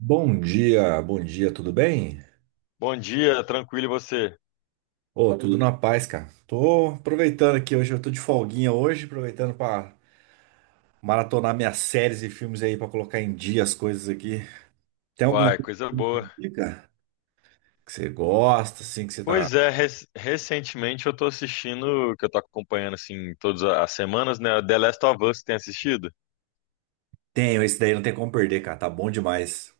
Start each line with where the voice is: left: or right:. right: Bom dia, tudo bem?
left: Bom dia, tranquilo e você?
right: Ô, tudo na paz, cara. Tô aproveitando aqui hoje, eu tô de folguinha hoje, aproveitando pra maratonar minhas séries e filmes aí pra colocar em dia as coisas aqui. Tem alguma
left: Uai,
right: coisa que
left: coisa
right: você
left: boa.
right: me indica? Que você gosta, assim, que você tá.
left: Pois é, recentemente eu tô assistindo, que eu tô acompanhando assim todas as semanas, né? The Last of Us, tem assistido?
right: Tenho, esse daí não tem como perder, cara, tá bom demais.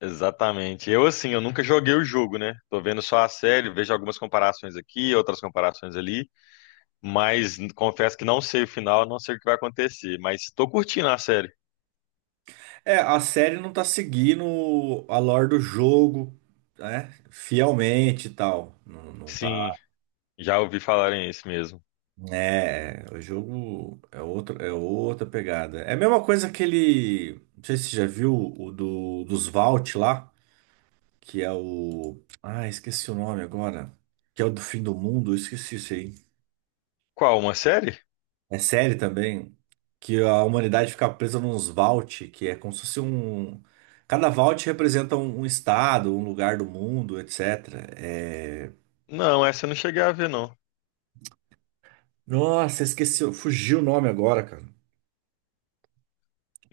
left: Exatamente. Eu assim, eu nunca joguei o jogo, né? Tô vendo só a série, vejo algumas comparações aqui, outras comparações ali, mas confesso que não sei o final, não sei o que vai acontecer, mas tô curtindo a série.
right: É, a série não tá seguindo a lore do jogo, né? Fielmente e tal. Não, não tá.
left: Sim, já ouvi falarem isso mesmo.
right: É, o jogo é outro, é outra pegada. É a mesma coisa que ele. Não sei se você já viu dos Vault lá, que é o. Ah, esqueci o nome agora. Que é o do fim do mundo, eu esqueci isso aí.
left: Qual, uma série?
right: É série também, que a humanidade fica presa nos Vault, que é como se fosse um. Cada Vault representa um estado, um lugar do mundo, etc. É.
left: Não, essa eu não cheguei a ver, não.
right: Nossa, esqueci, fugiu o nome agora, cara.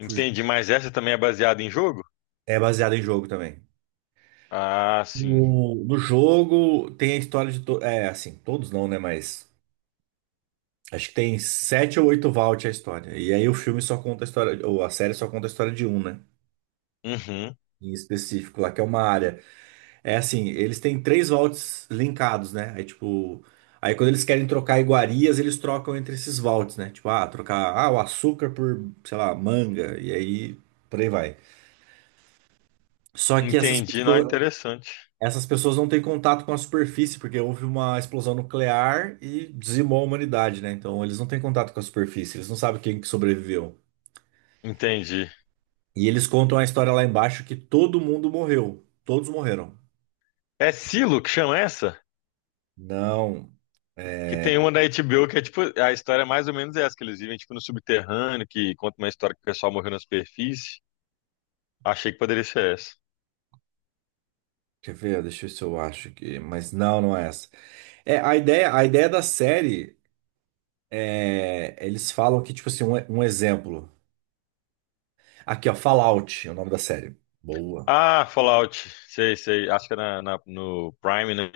right: Fugiu.
left: mas essa também é baseada em jogo?
right: É baseado em jogo também.
left: Ah, sim.
right: No jogo tem a história de. To. É, assim, todos não, né? Mas acho que tem sete ou oito vault a história. E aí o filme só conta a história, ou a série só conta a história de um, né?
left: Uhum.
right: Em específico, lá que é uma área. É assim, eles têm três vaults linkados, né? Aí tipo. Aí quando eles querem trocar iguarias, eles trocam entre esses vaults, né? Tipo, ah, trocar o açúcar por, sei lá, manga. E aí por aí vai. Só que essas, uhum,
left: Entendi, não é
right: pessoas,
left: interessante.
right: essas pessoas não têm contato com a superfície, porque houve uma explosão nuclear e dizimou a humanidade, né? Então eles não têm contato com a superfície, eles não sabem quem que sobreviveu.
left: Entendi.
right: E eles contam a história lá embaixo que todo mundo morreu. Todos morreram.
left: É Silo que chama essa?
right: Não.
left: Que
right: É,
left: tem uma da HBO que é tipo, a história é mais ou menos essa, que eles vivem tipo no subterrâneo, que conta uma história que o pessoal morreu na superfície. Achei que poderia ser essa.
right: quer ver? Deixa eu ver se eu acho aqui. Mas não, não é essa. É, a ideia da série é, eles falam que, tipo assim, um exemplo. Aqui, ó, Fallout é o nome da série. Boa.
left: Ah, Fallout. Sei, sei. Acho que é no Prime, né?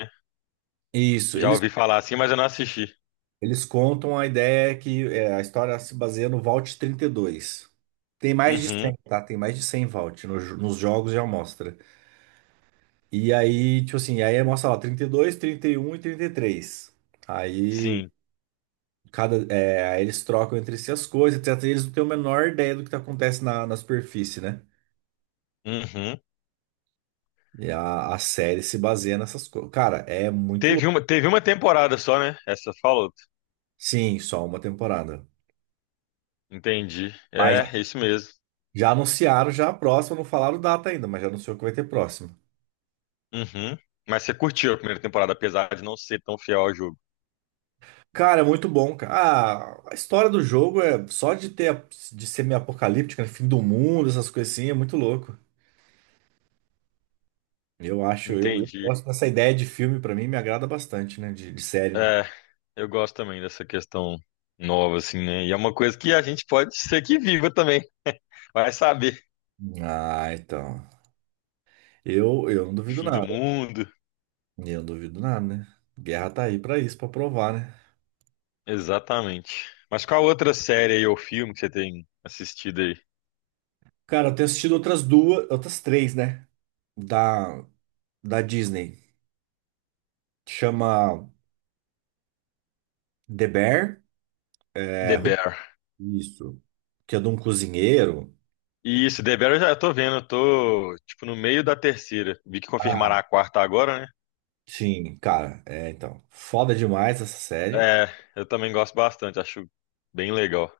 right: Isso,
left: Já
right: eles
left: ouvi falar assim, mas eu não assisti.
right: Eles contam a ideia que é, a história se baseia no Vault 32. Tem mais de
left: Uhum,
right: 100, tá? Tem mais de 100 Vault no jo- nos jogos já mostra. E aí, tipo assim, aí mostra lá 32, 31 e 33. Aí
left: sim.
right: aí eles trocam entre si as coisas, etc. E eles não têm a menor ideia do que tá acontece na, na superfície, né?
left: Uhum.
right: E a série se baseia nessas coisas. Cara, é muito louco.
left: Teve uma temporada só, né? Essa Fallout.
right: Sim, só uma temporada.
left: Entendi.
right: Mas
left: É,
right: já
left: é isso mesmo.
right: já anunciaram já a próxima, não falaram data ainda, mas já anunciou que vai ter próxima.
left: Uhum. Mas você curtiu a primeira temporada, apesar de não ser tão fiel ao jogo.
right: Cara, é muito bom, cara. Ah, a história do jogo é só de ter de ser meio apocalíptica, né? Fim do mundo, essas coisas assim, é muito louco. Eu acho, eu
left: Entendi.
right: gosto dessa ideia de filme, pra mim me agrada bastante, né? De série. Né?
left: É, eu gosto também dessa questão nova, assim, né? E é uma coisa que a gente pode ser que viva também. Vai saber.
right: Ah, então. Eu não duvido
left: Fim do
right: nada.
left: mundo.
right: Eu não duvido nada, né? Guerra tá aí pra isso, pra provar, né?
left: Exatamente. Mas qual outra série aí ou filme que você tem assistido aí?
right: Cara, eu tenho assistido outras duas, outras três, né? Da, da Disney. Chama The Bear. É,
left: The
right: Ru-
left: Bear.
right: isso. Que é de um cozinheiro.
left: Isso, The Bear eu já tô vendo, eu tô, tipo, no meio da terceira. Vi que
right: Ah,
left: confirmará a quarta agora, né?
right: sim, cara, é então. Foda demais essa série.
left: É, eu também gosto bastante, acho bem legal.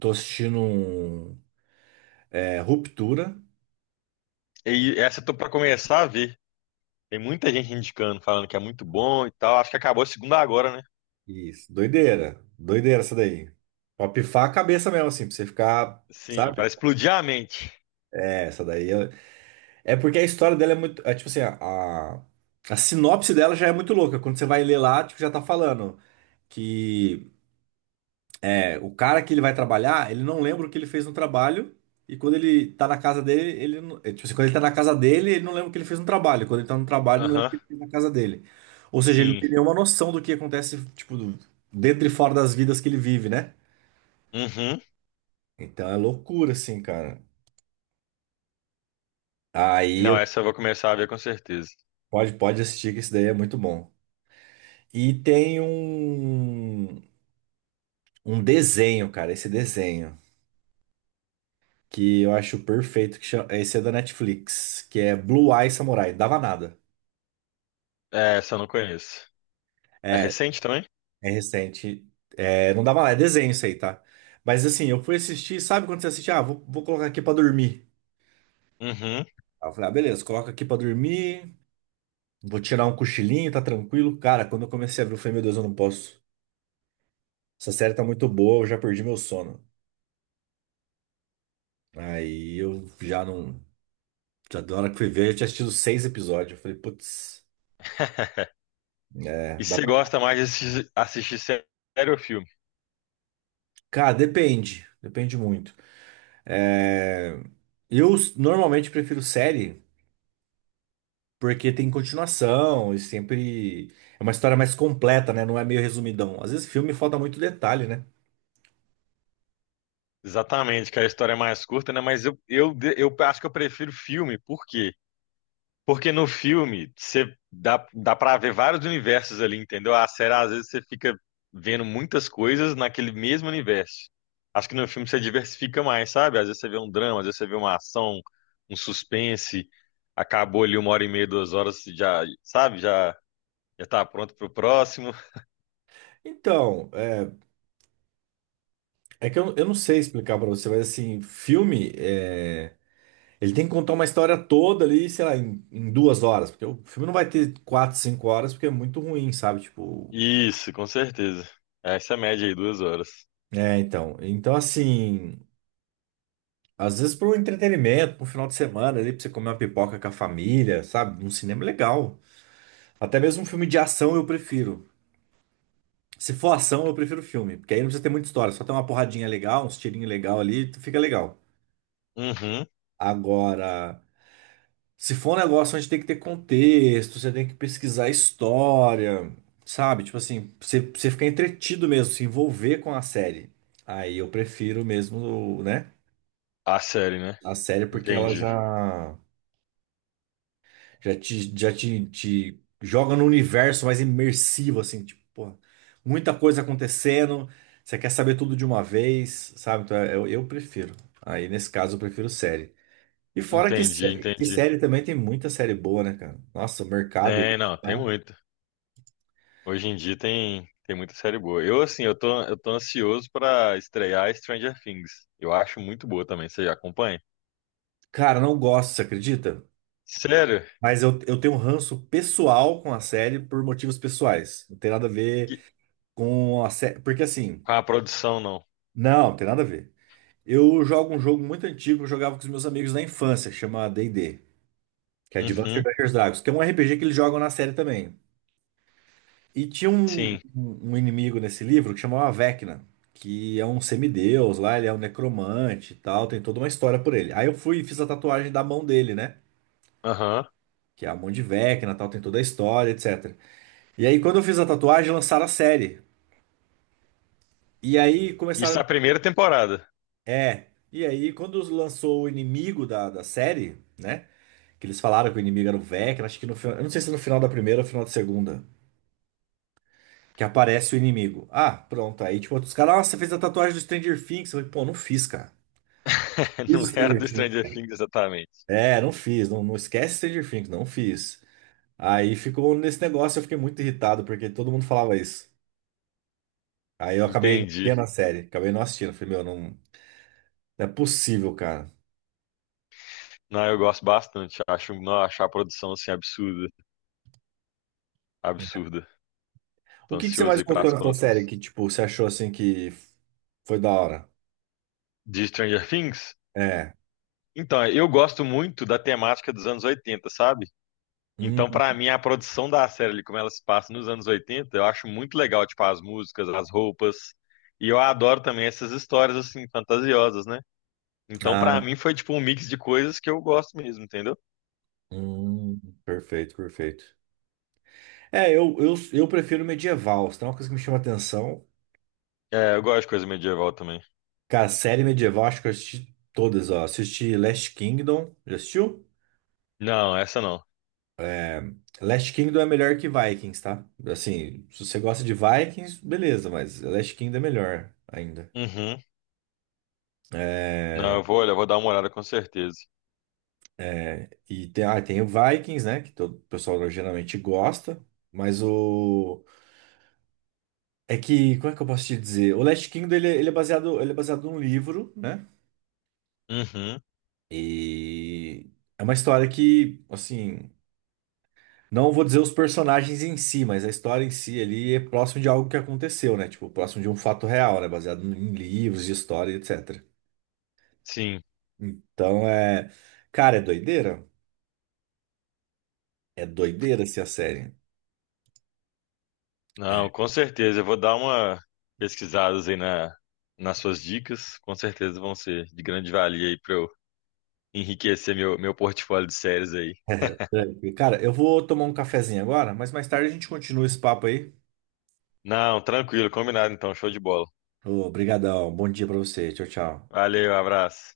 right: Tô assistindo um, é, Ruptura.
left: E essa eu tô pra começar a ver. Tem muita gente indicando, falando que é muito bom e tal. Acho que acabou a segunda agora, né?
right: Isso, doideira. Doideira essa daí. Pra pifar a cabeça mesmo, assim, pra você ficar,
left: Sim, para
right: sabe?
left: explodir a mente.
right: É, essa daí. É, é porque a história dela é muito. É, tipo assim, a sinopse dela já é muito louca. Quando você vai ler lá, tipo, já tá falando que. É, o cara que ele vai trabalhar, ele não lembra o que ele fez no trabalho. E quando ele tá na casa dele, ele não, é, tipo assim, quando ele tá na casa dele, ele não lembra o que ele fez no trabalho. Quando ele tá no trabalho, ele não lembra o
left: Aham,
right: que ele fez na casa dele. Ou seja, ele não
left: sim.
right: tem nenhuma noção do que acontece, tipo, dentro e fora das vidas que ele vive, né?
left: Uhum.
right: Então é loucura, assim, cara. Aí
left: Não,
right: eu
left: essa eu vou começar a ver com certeza.
right: pode assistir, que esse daí é muito bom. E tem um, um desenho, cara, esse desenho, que eu acho perfeito, que chama, esse é da Netflix, que é Blue Eye Samurai, dava nada.
left: É, essa eu não conheço. É
right: É,
left: recente também?
right: é recente. É, não dá mais, é desenho isso aí, tá? Mas assim, eu fui assistir, sabe quando você assiste? Ah, vou colocar aqui pra dormir.
left: Uhum.
right: Aí eu falei, ah, beleza, coloca aqui pra dormir, vou tirar um cochilinho, tá tranquilo. Cara, quando eu comecei a ver, eu falei, meu Deus, eu não posso. Essa série tá muito boa, eu já perdi meu sono. Aí eu já não. Já da hora que fui ver, eu tinha assistido 6 episódios. Eu falei, putz, é,
left: E
right: dá
left: você
right: pra.
left: gosta mais de assistir, assistir série ou filme?
right: Cara, depende, depende muito. É, normalmente prefiro série. Porque tem continuação e sempre é uma história mais completa, né? Não é meio resumidão. Às vezes filme falta muito detalhe, né?
left: Exatamente, que a história é mais curta, né? Mas eu acho que eu prefiro filme, porque porque no filme, você dá pra ver vários universos ali, entendeu? A série, às vezes, você fica vendo muitas coisas naquele mesmo universo. Acho que no filme você diversifica mais, sabe? Às vezes você vê um drama, às vezes você vê uma ação, um suspense. Acabou ali uma hora e meia, duas horas, você já, sabe? Já tá pronto pro próximo.
right: Então, é, é que eu não sei explicar pra você, mas assim, filme, é, ele tem que contar uma história toda ali, sei lá, em 2 horas. Porque o filme não vai ter quatro, cinco horas, porque é muito ruim, sabe? Tipo,
left: Isso, com certeza. Essa é a média aí, duas horas.
right: é, então. Então, assim, às vezes para um entretenimento, para um final de semana ali, para você comer uma pipoca com a família, sabe? Um cinema é legal. Até mesmo um filme de ação eu prefiro. Se for ação, eu prefiro filme, porque aí não precisa ter muita história, só tem uma porradinha legal, uns tirinhos legal ali, tu fica legal.
left: Uhum.
right: Agora, se for um negócio onde tem que ter contexto, você tem que pesquisar a história, sabe? Tipo assim, você ficar entretido mesmo, se envolver com a série. Aí eu prefiro mesmo, né?
left: A série, né?
right: A série, porque ela
left: Entendi.
right: já. Te joga no universo mais imersivo, assim, tipo, pô, muita coisa acontecendo, você quer saber tudo de uma vez, sabe? Então, eu prefiro. Aí, nesse caso, eu prefiro série. E fora
left: Entendi,
right: que
left: entendi.
right: série também tem muita série boa, né, cara? Nossa, o mercado.
left: Tem, não,
right: Tá?
left: tem muito. Hoje em dia tem muita série boa. Eu, assim, eu tô ansioso pra estrear Stranger Things. Eu acho muito boa também. Você já acompanha?
right: Cara, não gosto, você acredita?
left: Sério?
right: Mas eu tenho um ranço pessoal com a série por motivos pessoais. Não tem nada a ver
left: Que...
right: com a série. Porque assim,
left: Com a produção, não.
right: não, não tem nada a ver. Eu jogo um jogo muito antigo que eu jogava com os meus amigos na infância, que chama D&D, que é Advanced
left: Uhum,
right: Dungeons and Dragons, que é um RPG que eles jogam na série também. E tinha um,
left: sim.
right: um inimigo nesse livro que chamava Vecna, que é um semideus lá, ele é um necromante e tal, tem toda uma história por ele. Aí eu fui e fiz a tatuagem da mão dele, né?
left: Aham.
right: Que é a mão de Vecna, tal, tem toda a história, etc. E aí quando eu fiz a tatuagem, lançaram a série. E aí
left: Isso é
right: começaram.
left: a primeira temporada.
right: É. E aí quando lançou o inimigo da série, né? Que eles falaram que o inimigo era o Vecna, acho que no final. Eu não sei se é no final da primeira ou final da segunda. Que aparece o inimigo. Ah, pronto. Aí, tipo, os caras, nossa, você fez a tatuagem do Stranger Things. Eu falei, pô, não fiz, cara.
left: Não
right: Isso,
left: era do
right: Stranger.
left: Stranger Things exatamente.
right: É, não fiz. Não, não esquece Stranger Things, não fiz. Aí ficou nesse negócio, eu fiquei muito irritado, porque todo mundo falava isso. Aí eu acabei
left: Entendi.
right: vendo a série, acabei não assistindo. Falei, meu, não, não é possível, cara.
left: Não, eu gosto bastante. Acho, não, acho a produção, assim, absurda. Absurda.
right: O
left: Tô
right: que que você
left: ansioso
right: mais
left: aí
right: gostou
left: pras
right: nessa série
left: próximas.
right: que, tipo, você achou assim que foi da hora?
left: De Stranger Things?
right: É.
left: Então, eu gosto muito da temática dos anos 80, sabe? Então,
right: Hum,
left: pra mim, a produção da série, ali, como ela se passa nos anos 80, eu acho muito legal, tipo, as músicas, as roupas. E eu adoro também essas histórias, assim, fantasiosas, né? Então, pra
right: ah,
left: mim, foi, tipo, um mix de coisas que eu gosto mesmo, entendeu?
right: hum, perfeito, perfeito. É, eu prefiro medieval. Se tem uma coisa que me chama atenção,
left: É, eu gosto de coisa medieval também.
right: cara, série medieval, acho que eu assisti todas, ó. Assisti Last Kingdom. Já assistiu?
left: Não, essa não.
right: Last Kingdom é melhor que Vikings, tá? Assim, se você gosta de Vikings, beleza, mas Last Kingdom é melhor ainda.
left: Uhum. Não,
right: É,
left: eu vou, olha, eu vou dar uma olhada com certeza.
right: é, e tem, ah, tem o Vikings, né? Que todo o pessoal geralmente gosta. Mas o. É que. Como é que eu posso te dizer? O Last Kingdom ele, ele é baseado num livro, né?
left: Uhum.
right: E. É uma história que, assim. Não vou dizer os personagens em si, mas a história em si ali é próximo de algo que aconteceu, né? Tipo, próximo de um fato real, né? Baseado em livros de história, etc.
left: Sim.
right: Então é. Cara, é doideira? É doideira essa a série. É.
left: Não, com certeza. Eu vou dar uma pesquisada aí nas suas dicas. Com certeza vão ser de grande valia aí pra eu enriquecer meu portfólio de séries aí.
right: Cara, eu vou tomar um cafezinho agora, mas mais tarde a gente continua esse papo aí.
left: Não, tranquilo, combinado então, show de bola.
right: Obrigadão, bom dia pra você. Tchau, tchau.
left: Valeu, abraço.